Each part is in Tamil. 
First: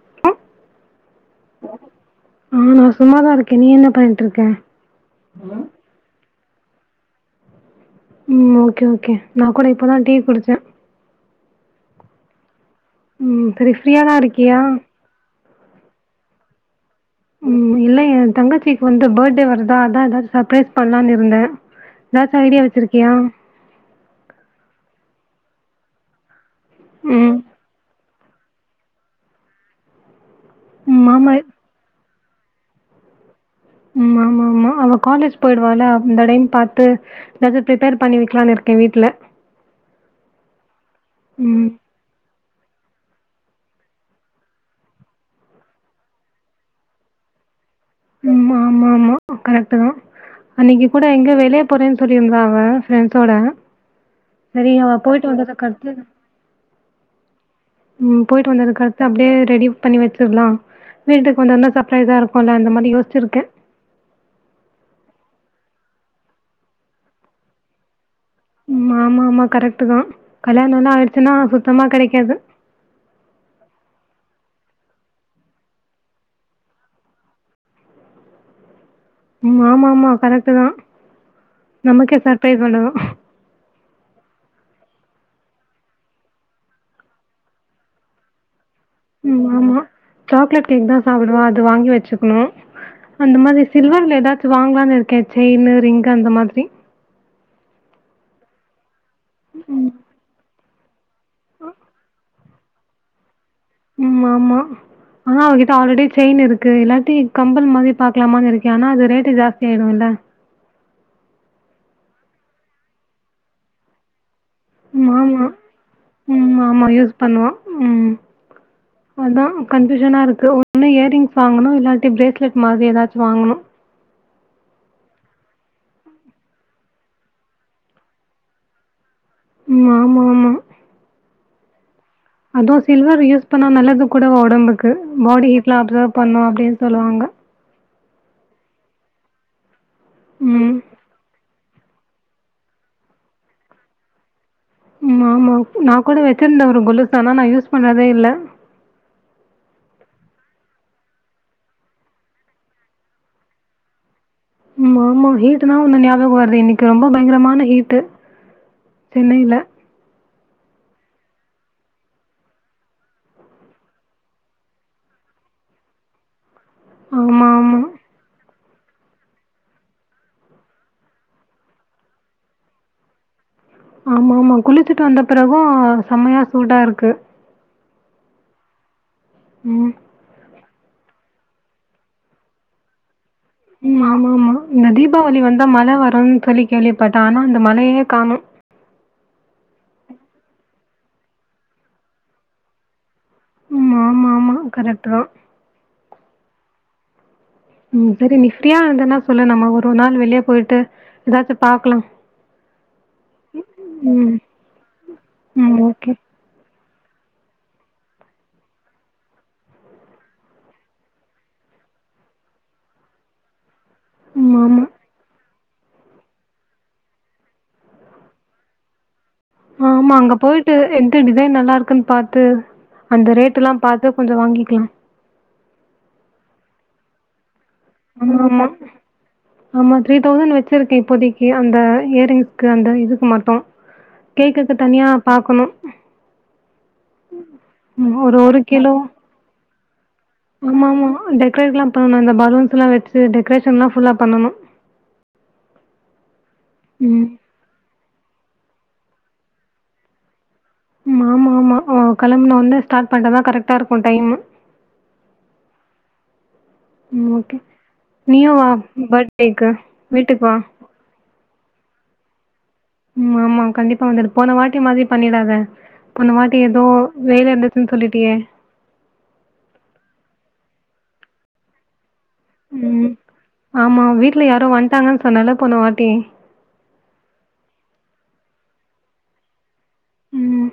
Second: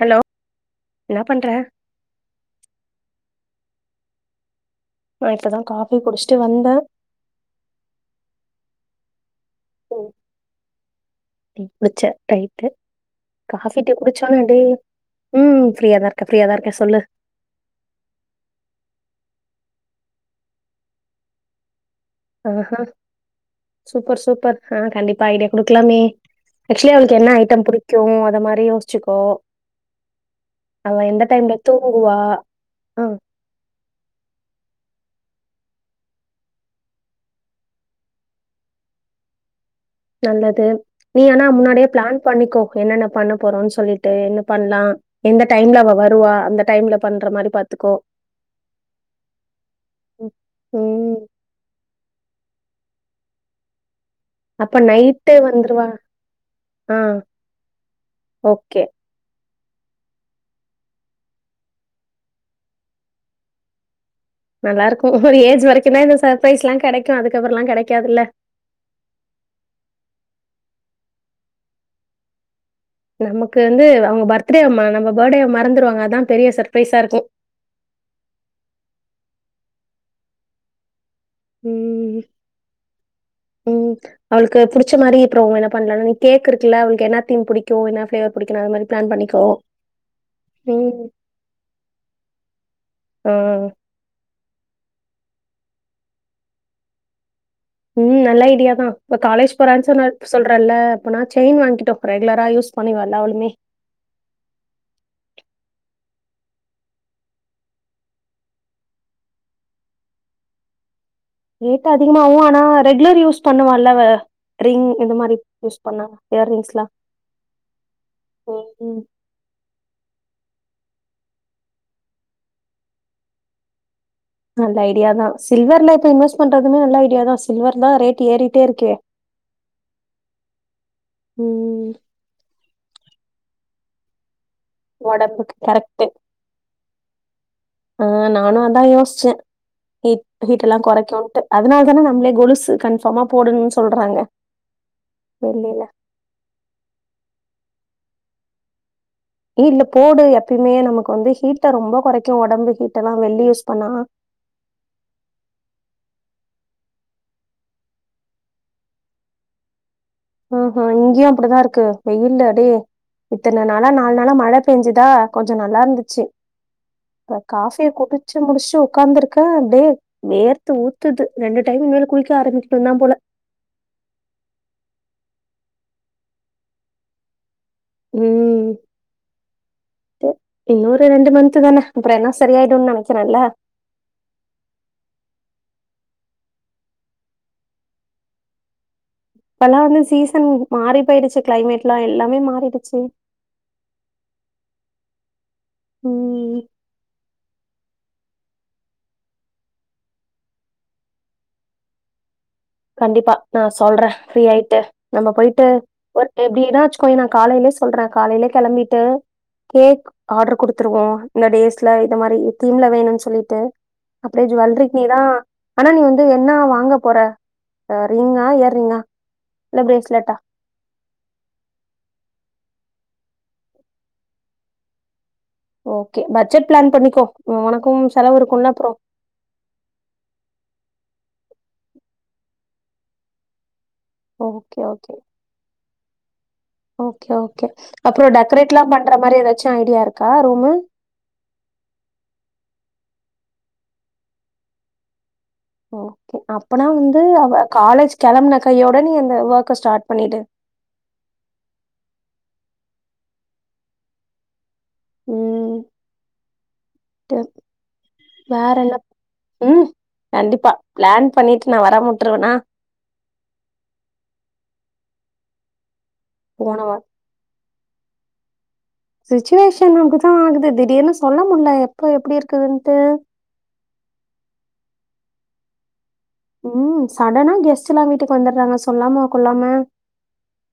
ஹலோ என்ன பண்ற [inaudible] ஆ நா சும்மாதா இருக் நீ என்ன பண்ணிட்ருக்க நா இப்பதா காபி குடிச்சிட் ட்டு வந்த ம் ஓகே ஓகே நா கூட இப்பதா ம், டீ குடிச்ச [unintelligible] ம் செரி காஃபி டீ ஃப்ரீயாதா குடிச்சோன்னு இருக்கியா அப்படியே ம் ஃப்ரீயா தா இருக்க ஃப்ரீயா தா இருக்க சொல்லு ம் இல்ல ஏந் தங்கச்சிக்கு வந்து படே வருதா அதா ஏதாது சர்ப்ரைஸ் பண்லானு இருந்த அ ஹ சூப்பர் சூப்பர் ஆ கண்டிப் ஃபை டே குடுக்லாமே ஆக்சுலி அவளுக்கு ம் என்ன ஐட்டம் புடிக் கு அத மாரி யோச்சிக்கோ அவ ம் எந்த ஆமா டைம்ல தூங்குவா ஆ ம் ஆமா ஆமா அவ காலேஜ் போய்டுவாள அந்த டைம் பாத்து எதாது ப்ரிப்பேர் பண்ணி வக்கலானு இருக்கே வீட்ல நல்லது நீ ஆனா ம் முன்னாடியே பிளான் பண்ணிக்கோ என்னென்ன பண்ண போறோன் சொல்லிட்டு என்ன பண்லா எந்த டைம்ல அவ வருவா அந்த டைம்ல பண்ற மாரி பாத் ம் ஆமா ஆமா கரெக்ட் தா ம் அன்னைக்கு கூட ம். எங்க வெளிய போறேன் சொல்லிருந்தா வ ஃப்ரெண்ட்சோட சரி அப்ப அவ போயிட்டு நைட்டு வந்துருவா வந்ததுக்கடுத்து ஆ ம் போயிட்டு ஓகே வந்ததக்கத்து அப்டே ரெடி பண்ணி வச்சிட்லா வீட்டுக்கு வந்தோன்னே சர்பரைஸாருக்குல அந்த மாரி யோசிச்சிருக்கே நல்லாருக்கு ஒரு ஏஜ் வரைக்கு தா இந்த சர்ப்ரைஸ்லா கெடைக்கு அதுக்கப்றலா கெடைக்காதுல்ல ம் ஆமா ஆமா கரெக்ட்டு தா கல்யாணலா ஆயிடுச்சுன்னா சுத்தமா கெடைக்காது நமக்கு வந்து அவங்க பர்த்டே ம நம்ம படே மறந்துருவாங்க அதா பெரிய சர்பிரரைஸாருக்கு ம் ஆமா ஆமா கரெக்ட்டு தா நமக்கே ம். சர்ப்ரைஸ் வந்துரு ச்சமாரி அப்ரோ என்ன பண்லான் கேக் இருக்குல அவளுக்கு என்ன தீம் புடிக்கு என்ன ஃப்ளேவர் புடிக்குனு அதமாரி ம் ஆமா சாக்லேட் கேக் தா சாப்டுவா அது வாங்கி வச்சுக்ணு ஆ. அந்த மாரி சில்வர்ல ஏதாச் வாங்லான் இருக்கே செயினு ரிங்கு அந்த மாதிரி ம் நல்ல ஐடியா தா இப்ப காலேஜ் போறா சொன்னாரு சொல் ப்றன்ன இப்ப நா செயின் வாங்கிட்டோ ரெகுலரா யூஸ் பண்ணி வந்தாவுலுமே ம் ஆமா ஆனா அவகிட்ட ஆல்ரெடி செயின் இருக்கு இல்லாட்டி கம்பல் மாரி பாக்லாமானு இருக்கே ஆனா அது ரேட்டு ஜாஸ்தி ஆயிடு இல்ல ரேட் அதிகமாவு ஆனா ரெகுலர் யூஸ் பண்ணுவால்ல அவ ரிங் இந்த மாரி ஆமா. யூஸ் பண்ணா ம். இயரிங்ஸ்லா ஆமா. யூஸ் பண்ணுவான். ம் ம் டிசைனாருக்கு ஒன்னு இயர்ரிங்ஸ் வாங்குணு இல்லாட்டி பிரேஸ்லெட் மாரி எதாச்சு வாங்குணு நல்ல ஐடியா தா சில்வர்ல இப்ப இன்வெஸ் பண்றதுமே நல்ல ஐடியா தா சில்வர் தா ரேட் ஏறிட்டேருக்கே ம் ஆமா ஆமா ம் டு சில்வர் யூஸ் பண்ணா நல்லது கூட ஒடம் டம்புக்கு பாடி உடம்புக்கு கீட்லா அப்சர்வ் பண்ணு அப்டின் சொல்லுவாங்க ஆ நானு அதா யோஸ்ச்சே ஹீட் ம். ஹீட்டெல்லா கொறைக்குன்ட்டு அதனால் தானே நம்மளே கொலுசு கன்ஃபார்மா போடணுன் சொல்றாங்க ஆமா ஆமா வெள்ளியில நாங்கூட வெச்சிருந்த ஒரு கொலுசு ஆனா நா யூஸ் பண்ணதே இல்ல ஏ இல்ல போடு எப்பயுமே நமக்கு வந்து ஹீட்ட ரொம்ப கொறைக்கு ஒடம்பு ஹீட்டெலா வெள்ளி யூஸ் பண்ணா ஆமா ஆமா ஹீட்டுனா ஒன்னு ஞாபக வருது இன்னைக்கு ரொம்ப பயங்கரமான ஹீட்டு் சென்னைல ஆ ஹ இங்கயு அப்படிதா இருக்கு வெயிலு அடே இத்தன நாளா நாலு நாளா மழ பேஞ்சுதா கொஞ்ச நல்லா இருந்துச்சு இந்த ஆமா, ஆமா. காஃபிய குடிச்சு முடிச்ட்டு உக் க்காந்துருக்கே அப்டியே வேர்த்து ஊத்துது ரெண்டு டைம் இனிமேல் குளிக்க ஆரம்பிக்கணுந்தா போல ஆமாமா குளிச்சுட்டு வந்த பிறகு செமையா சூடா இருக்கு ம் ம் இன்னோரு ரண்டு மன்த் தான அப்பற எல்லா சரியாயிடுன் நெனைக்கிற இல்ல ம் ஆமாமா இந்த தீபாவளி வந்தா மழ வருன் சொல்லி கேள்விப்பட்டே ஆனா அந்த மழையே காணோ இப்பெலா வந்து சீசன் மாறி போயிடுச்சு கிளைமேட்லா எல்லாமே மாறிடுச்சு ம் ஆமா ஆமா கரெக்ட்டுதா ம் ம் சரி நீ ஃப்ரியா இருந்தனா சொல்லு நம்ம ஒரு நாள் வெளிய போய்ட்டு எதாச்சு பாக்லா கண்டிப்பா நா சொல்ற ஃப்ரீ ஆயிட்டு நம்ம போயிட்டு ம் ஓகே. ஒர்க் எப்டின்னா சு கோ நா காலைலயே சொல்ற காலைலயே கேளம்பிட்டு கேக் ஆர்டர் குடுத்துருவோ இந்த டேஸ்ல இந்த மாரி தீம்ல வேணுன் சொல்லிட்டு அப்டியே ம் ஆமா. ஜுவல்ரிக் நீதா ஆனா நீ வந்து என்ன வாங்க போற எ ரிங்கா இயரிங்கா ஆமா அங்க போய்ட்டு எந்த டிசைன் நல்லாருக்குன்னு பாத்து அந்த ரேட்டெல்லா பாத்து கொஞ்ச வாங்கிக்கலா ஓகே பட்ஜெட் பிளான் பண்ணிக்கோ உனக்கும் செலவு ஆமாமா இருக்குல்ல அப்புறோ ஆமா த்ரீ தௌசண் வெச்சிருக்கே இப்போதைக்கு அந்த இயரிங்ஸ்க்கு அந்த இதுக்கு மட்டு கேக்குக்கு ஓகே தனியா ஓகே பாக்கணு ஓகே ஓகே ம் அப்றோ டெக்கரேட்லா பண்ற மாரி எதாச்சி ஐடியா இருக் ஆமாமா டெக்ரேட்லா பண்ணனு இந்த பலூன்ஸ்லா வெச் சு டெக்ரேஷன்லா ஃபுல்லா பண்ணணு ஓகே அப்பனா வந்து ம் அவ காலேஜ் கெளம்புன கையோட நீ அந்த வொர்க்க ஸ்டாட் பண்ணிடு மாமாமா அவ களம்ன ஒன்ன ஸ்டாட் பண்ட்டா தா கரக்டா இருக்கு டைம்மு ம் ம் டு ஓகே நீயு வா வேற என்ன பட்டேக்கு வீட்டுக் வா பண்ணிட் நா வராம் உட்ருவனா ம்மாமா கண்டிப்பா வந்துடு போன வாட்டி மாதி பண்ணிடாதே போன வாட்டி ஏதோ வேலருந்து துன் சொல்லிட்டியே சிச்சுவேஷன் நமக்குதா ஆகுது திடீர்னு சொல்ல முட்லே ப எப்டி இருக்குதுன்ட்டு ம் ஆமா வீட்ல யாரோ வன்ட்டாங்கன் சொன்னேல்ல போனவாட்டி ம் சடனா கெஸ்ட்டுல்லா வீட்டுக்கு வந்துர்றாங்க சொல்லாம கொள்ளாம ம்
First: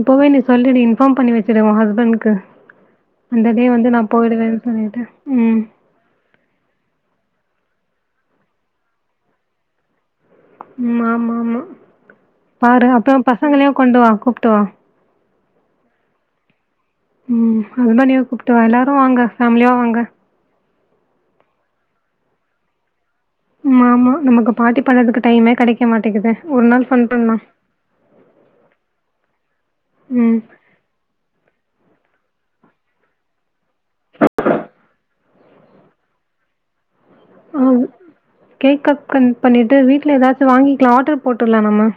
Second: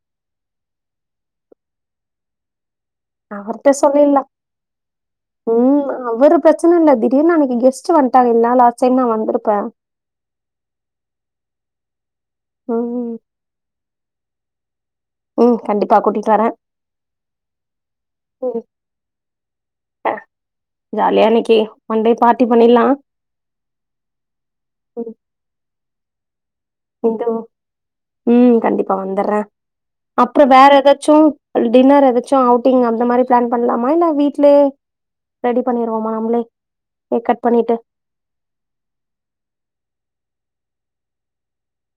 இப்பவே நீ சொல்லி நீ இன்ஃபாம் பண்ணி வச்சுரு உ ஹஸ்பண்ட்கு அவர்ட்ட சொல்லீலா ம் அவரு ப்ரச்னல்ல திடீர்னு அன்னிக்கு கெஸ் ட்டு வன்ட்டாங்க இல்லா லாஸ்டைம் நா வந்துருப்பே ம் ஆமா ஆமா பாரு ம் அப்றோ பசங்களயூ கொண்டு வா கூப்ட்டு வா ம் கண்டிப்பா கூட்டிட்டு வரே ம் அதுதா நீயூ கூப்ட்டுவா ம் எல்லாரூ வாங்க ஃபேமிலியா வாங்க ஆ ஜாலியா இன்னிக்கு ஒன் டே பார்ட்டி பண்ணில்லா ம்மாமா நமக்கு பார்ட்டி பண்றதுக்கு டைமே கெடைக் க்க மாட்டேகுது ம் கண்டிப்பா வந்துர்றே ம் அப்றோ வேறெதாச்சூ டின்னர் எதாச்சு அவுட்டிங் அந்த மாரி ப்ளான் பண்லாமா இல்ல வீட்லயே ரெடி பண்ணிருவோமா நம்ளே ஆ கேக் கட் பண் பண்ணிட்டு வீட்ல ஏதாத் து வாங்கிக்லா ஆர்டர் போட்டுலா நம்ம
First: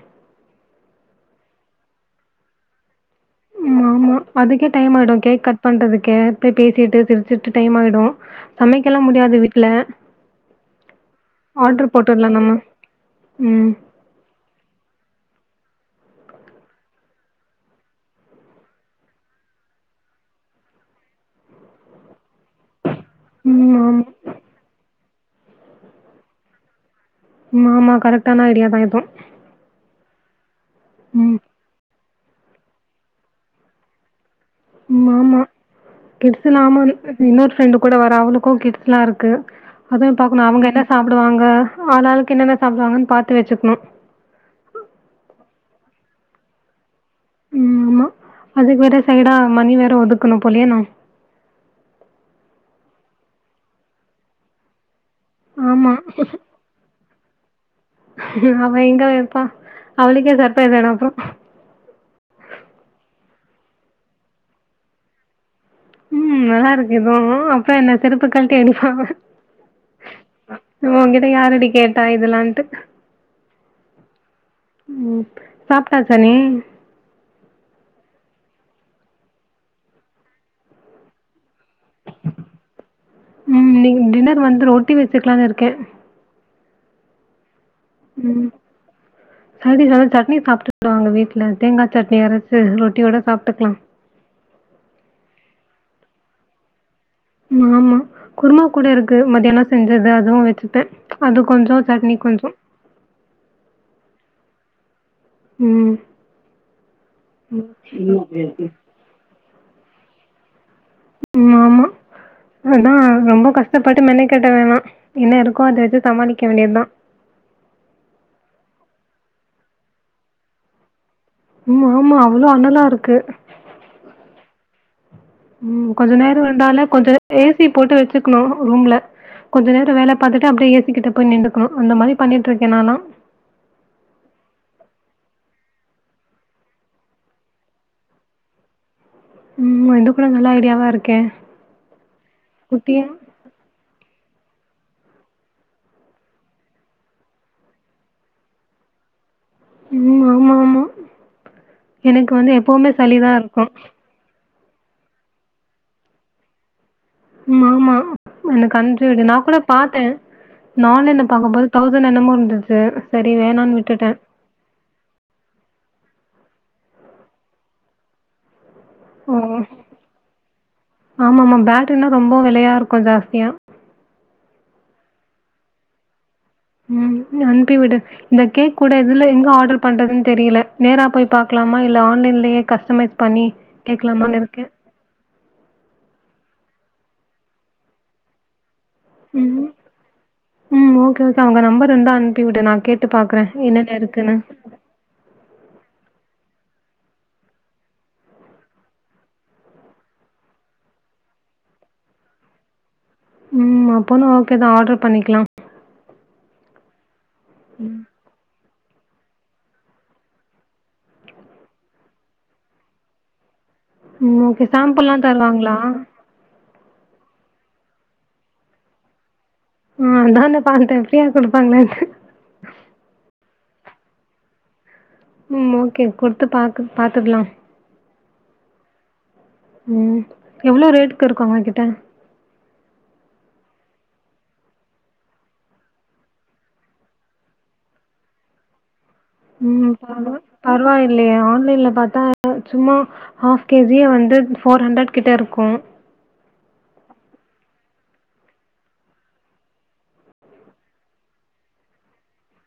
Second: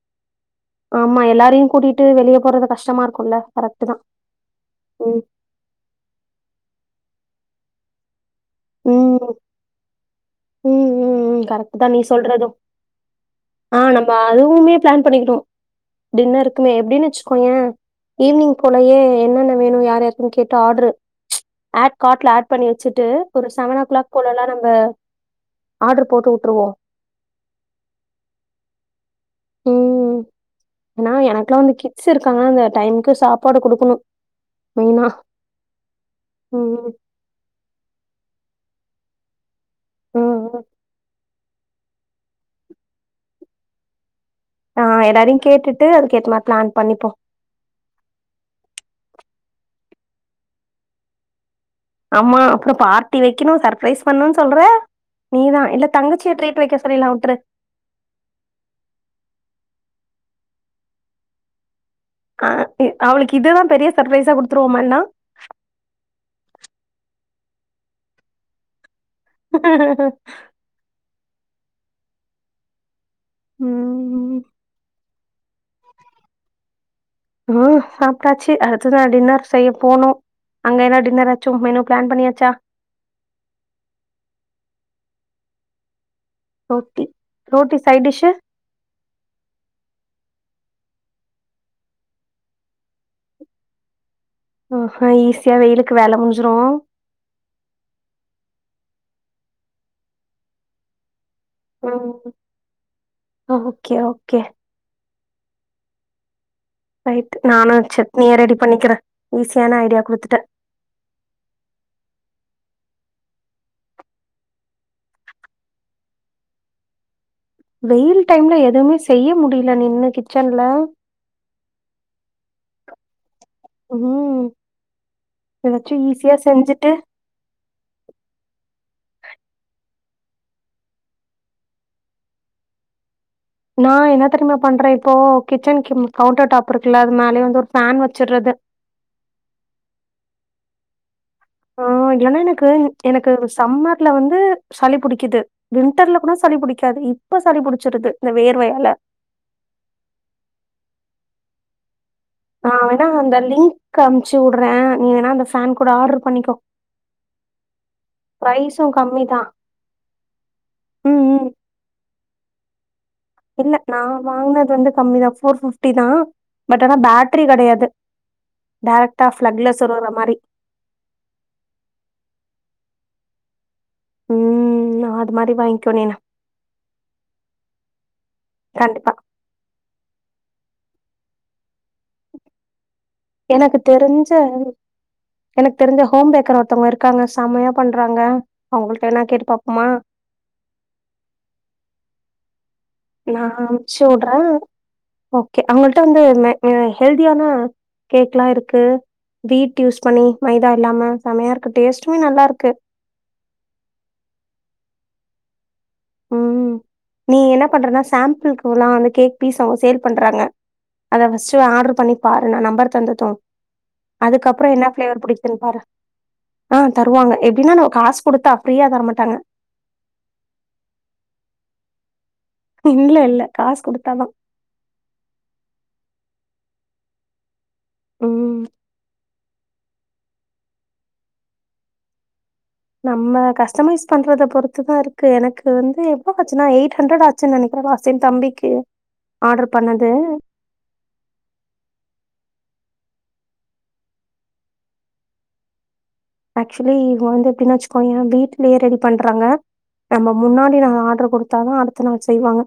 ஆமா எல்லாரயூ கூட்டிட்டு வெளிய போறது கஷ்டமாருக் ம் ஆமா அதுக்கே டைம் ஆயிடூ கேக் கட் பண்றதுக்கே பே பேசிட்டு சிர் சிர்ட்டு டைமாயிடூ ம் ம் ம் ம் கரெக்ட் தா ஆர்டர் நீ போட்டுர்லா சொல்றதூ நம்ம ம் ஆ நம்ம அதுவுமே ப்ளான் பண்ணிக்கிட்டோ டின்னருக்குமே எப்டின் வச்சுக்கோயே ஈவ்னிங் போலயே என்னென்ன வேணூ யார்யாருக்குன் கேட்டு ஆர்டரு ஆட் கார்ட்ல ஆட் பண்ணி வச்சுட்டு ஒரு ம் செவன் ஓ ஆமா கிளாக் போல எல்லாரு அங்க ஆடர் போட்டுவுட்டுருவோ ம் ஆமா கரெக்டான ஐடியா தா இதூ ம் நா எனக்குலா அன்னிக்கி ஸ் இருக்காங்கல டைம்கு சாப்பாடு குடுக்கணூ ம் ஆமா கிட்ஸ் இல்லாம ம். இன்னொரு ஃப்ரெண்டு கூட வரா அவளூ க கிட்ஸ்லா இருக்கு அதுவும் ம். பாக்கணு ம். அவங்க என்ன சாப்டுவாங்க ஆளாளுக்கு என்னென்ன சாப்டுவாங்கன்னு பாத்து வச்சுக்கணு ஆஹ் எல்லாரயு கேட்டுட்டு அதுக்கு ஏத்த மாரி பிளான் பண்ணிப்போ ம் ஆமா அதுக்கு வேற சைடா மணி வேற ஒதுக்கணு போலயே நா ஆமா அப்புறோ பார்ட்டி வைக்கணு சர்ப்ரைஸ் பண்ணு சொல்ற நீ தா இல்ல ஆமா. தங்கச்சிய ட்ரீட் வைக்க சொல்லிற்லா உட்ரு அவ எங்க வய்ப்பா அவளுக்கே சர்ப்ரைஸ் ஆயிடும் அப்புறோ அஹ் அவளுக்கு இதுதா பெரிய சர்பரைஸா குடுத்துருவோமா னா உம் நல்லா இருக்கு இதுவு அப்புற என்ன செருப்ப கலட்டி அடிப்பா உன்கிட்ட யாரடி கேட்டா இதெல்லான்ட்டு உம் உம் ம் சாப்ட்டாச்சா நீ உம் சாப்ட்டாச்சு அடுத்து நா டின்னர் செய்ய போனு அங்க என்னா டின்னராச்சு மெனு பிளான் பண்ணியாச்சா? உம் நீ டின்னர் வந்து ரோட் ட்டி வச்சுக்கலானு இருக்கே ரொட்டி உம் சைடுடிஷ் வந்து சட் னி சாப்பிட்டுக் குடுவாங்க வீட்டு்ல தேங்கா சட்னி அரச்சு ரொட்டியோட சாப்ட்டுக்கலா ஆஹா ஈஸியா வெயிலுக்கு வேல முடிஞ்சிரு ஆமா குருமா கூட இருக்கு மத்தியான செஞ்சது அதுவு வச்சுட்ட அது கொஞ்ச சட்னி ம். கொஞ்ச கே உம் ரைட் நானு சட்னியா ரெடி பண்ணிக்கிற ஈசி கேன்ன ஐடியா கொடுத்துட்ட ஆமா ஆமா அதா ரொம்ப கஷ்டப்பட்டு மென்க்கட்ட வேணா என்ன இருக்கோ அத வச்சு சமாளிக்க வேண்டியது தா வெயில் டைம்ல எதுவுமே செய்ய முடியல நின்னு கிச்சன்ல உம் ஆமா அவ்ளோ அண்ணலா இருக்கு ம் உம் ஏதாச்சு கொஞ்ச ஈஸியா நேரம் இருந்தாலே செஞ்சுட்டு கொஞ்ச ஏ சி போட்டு வச்சுக்கணு ரூம்ல கொஞ்ச நேரம் வேல பாத்துட்டு அப்படியே ஏ சிக்கிட்ட போய் நின்டுக்கனு அந்த மாதிரி பண்ணிட்டு இருக்கே நாலா நா என்ன தெரியுமா பண்றே இப்போ கிச்சன் கவுண்டர் டாப் இருக்குல்ல அது மேலயே வந்து ஒரு ஃபேன் வச்சுடுறது உம் இது கூட நல்ல ஐடியாவா இருக்கே ஆ இல்லனா எனக்கு குட்டியா எனக்கு சம்மர்ல வந் து சளி பிடிக்குது வின்டர்ல கூட சளி பிடிக்காது இப்ப சளி பிடிச்சிருது இந்த வேர்வையால ம் ஆமா ஆமா எனக்கு வந்து எப்பவுமே சளிதா இருக்கு விடுறே நீ வேனா அந்த ஃபேன் கூட ஆர்டர் பண்ணிக்கோ ம் ஆமா எனக்கு பிரைஸு கன்றி விடு கம்மி நா தா கூட பாத்தேன் நானு ம் என்ன ம் பாக்கும்போது தௌசண்ட் என்னமோ வந்தது இல்ல நா வாங்குனது வந்து கம்மிதா ஃபோர் ஃபிஃப்டி தா பட் ஆனா பேட்ரி கெடையாது டேரக்டா ம் பிளக்ல சொருவுற மாரி ஆமாம பேட்ரினா ரொம்ப விலையா இரு க்கு ஜாஸ்தியா உம் அது மாரி வாங்கோ நீனு உம் அனுப்பி விடு இந்த கேக் கூட கண்டிப்பா இதுல எங்க ஆர்டர் பண்றதுன்னு தெரியல நேரா போய் பாக்கலாமா இல்ல ஆன்லைன்லயே கஸ்டமைஸ் பண்ணி எனக்கு தெரிஞ்ச கேக்கலாமான்னு இருக்கே எனக் தெரிஞ்ச ஹோம் பேக்கர் ஒரு த்தங்க இருக்காங்க செமையா பண்றாங்க அவங்கள்ட்ட வேணா கேட்டு ம் பாப்போமா உம் ஓகே ஓகே அவுங்க நம்பர் இருந்தா அனு ப்பி விடு நா கேட்டு நா பாக்குறே என்னென்ன இருக்குன்னு அம்ச்சுவுடுறேன் ஓகே அவங்கள் ட வந்து ம அ ஹெல்தியான கேக்லாம் இருக்கு வீட் யூஸ் பண்ணி மைதா இல்லாம செமையா இருக்கு டேஸ்ட்டுமே நல்லா இருக்கு உம் அப்பன்ன ஓகே தான் ஆர்டர் பண்ணிக்கலா உம் நீ என்ன பண்றனா சாம்புள்கு இகுல்லா அந்த கேக் பீஸ் அவுங்க சேல் பண்றாங்க அத ஃபர்ஸ்ட் ஆர்டர் பண்ணி பாரு நா நம்பர் தந்ததும் ம் ஓகே சாம்புள்லா தருவாங்களா ஆஹ் தருவங்க எப்படின்னா நம்ம காசு கொடுத்தா ஃப்ரீயா தரமாட்டாங்க ஆ அதான பார்த்தே ஃப்ரீயா குடுப்பாங்களான்ட்டு இல்ல இல்ல காசு குடுத்தாதா ம் ஓகே குடுத்து பாக் பாத்துக்கலாம் உம் உம் எவ்ளோ ரேட்கு இருக்கு அவுங்க கிட்ட நம்ம கஸ்டமைஸ் பண்றத பொறுத்துதா இருக்கு எனக்கு வந்து எ [unintelligible] ஆச்சுன்னா எயிட் ஹண்டரட் ஆச்சுன்னு நினைக்கிறே லாஸ்ட் டைம் தம்பிக்கு ஆர்டர் உம் பண்ணது பர பரவாயில்லையே ஆன்லைன்ல பாத்தா சும்மா ஹாஃப் கேஜியே வந்து ஃபோர் ஹண்ட்ரட் கிட்ட இருக்கும் ஆக்சுவலி இவுங்க வந்து எப்படின்ன வச்சுக்கோயே வீடலயே ரெடி பண்றாங்க நம்ம முன்னாடி நாள் ஆர்டர் கொடுத்தாதா அடுத்த நாள் செய்வாங்க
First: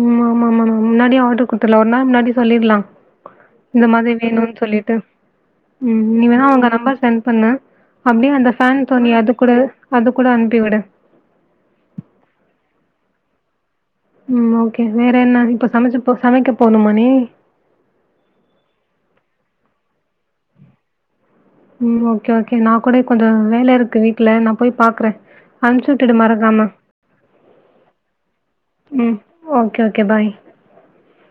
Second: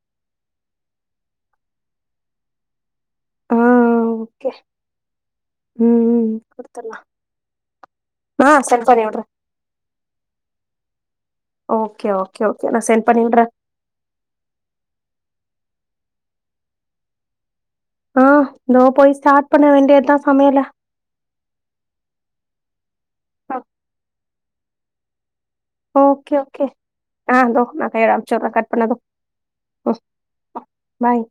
உம் ஆமா ஆமா ஆமா முன்னாடி ஆர்டர் குடுத்தர்லா ஒரு நாள் முன்னாடி சொல்லிர்லா ஆ இந்த மாதிரி ஓகே வேணுனு சொல்லிட்டு ம் உம் நீ ம் வேணா அவங்க குடுத்துர்லா நம்பர் சென்ட் பண்ணு அப்படி ஆ அந்த ஃபேன் சென்ட் பண்ணி தோனி விட்றே அது கூட அது கூட அனுப்பி விடு ஓகே ஓகே ஓகே நா சென்ட் பண்ணி விட்றே உம் ஓகே வேற என்ன இப்ப சமைச்சு சமைக்க போணுமா நீ ஆஹ் நா போய் ஸ்டார்ட் பண்ண வேண்டியதா சமையல உம் ஓகே ஓகே நா கூட கொஞ்சோ வேல இருக்கு வீட் ல நா போய் பாக்குறே ஓகே ஓகே ஆ தோ நான் போய் அம்சு வுட்றே கட் பண்ணது ம். ஓகே, ஓ ஓகே. பாய். பாய்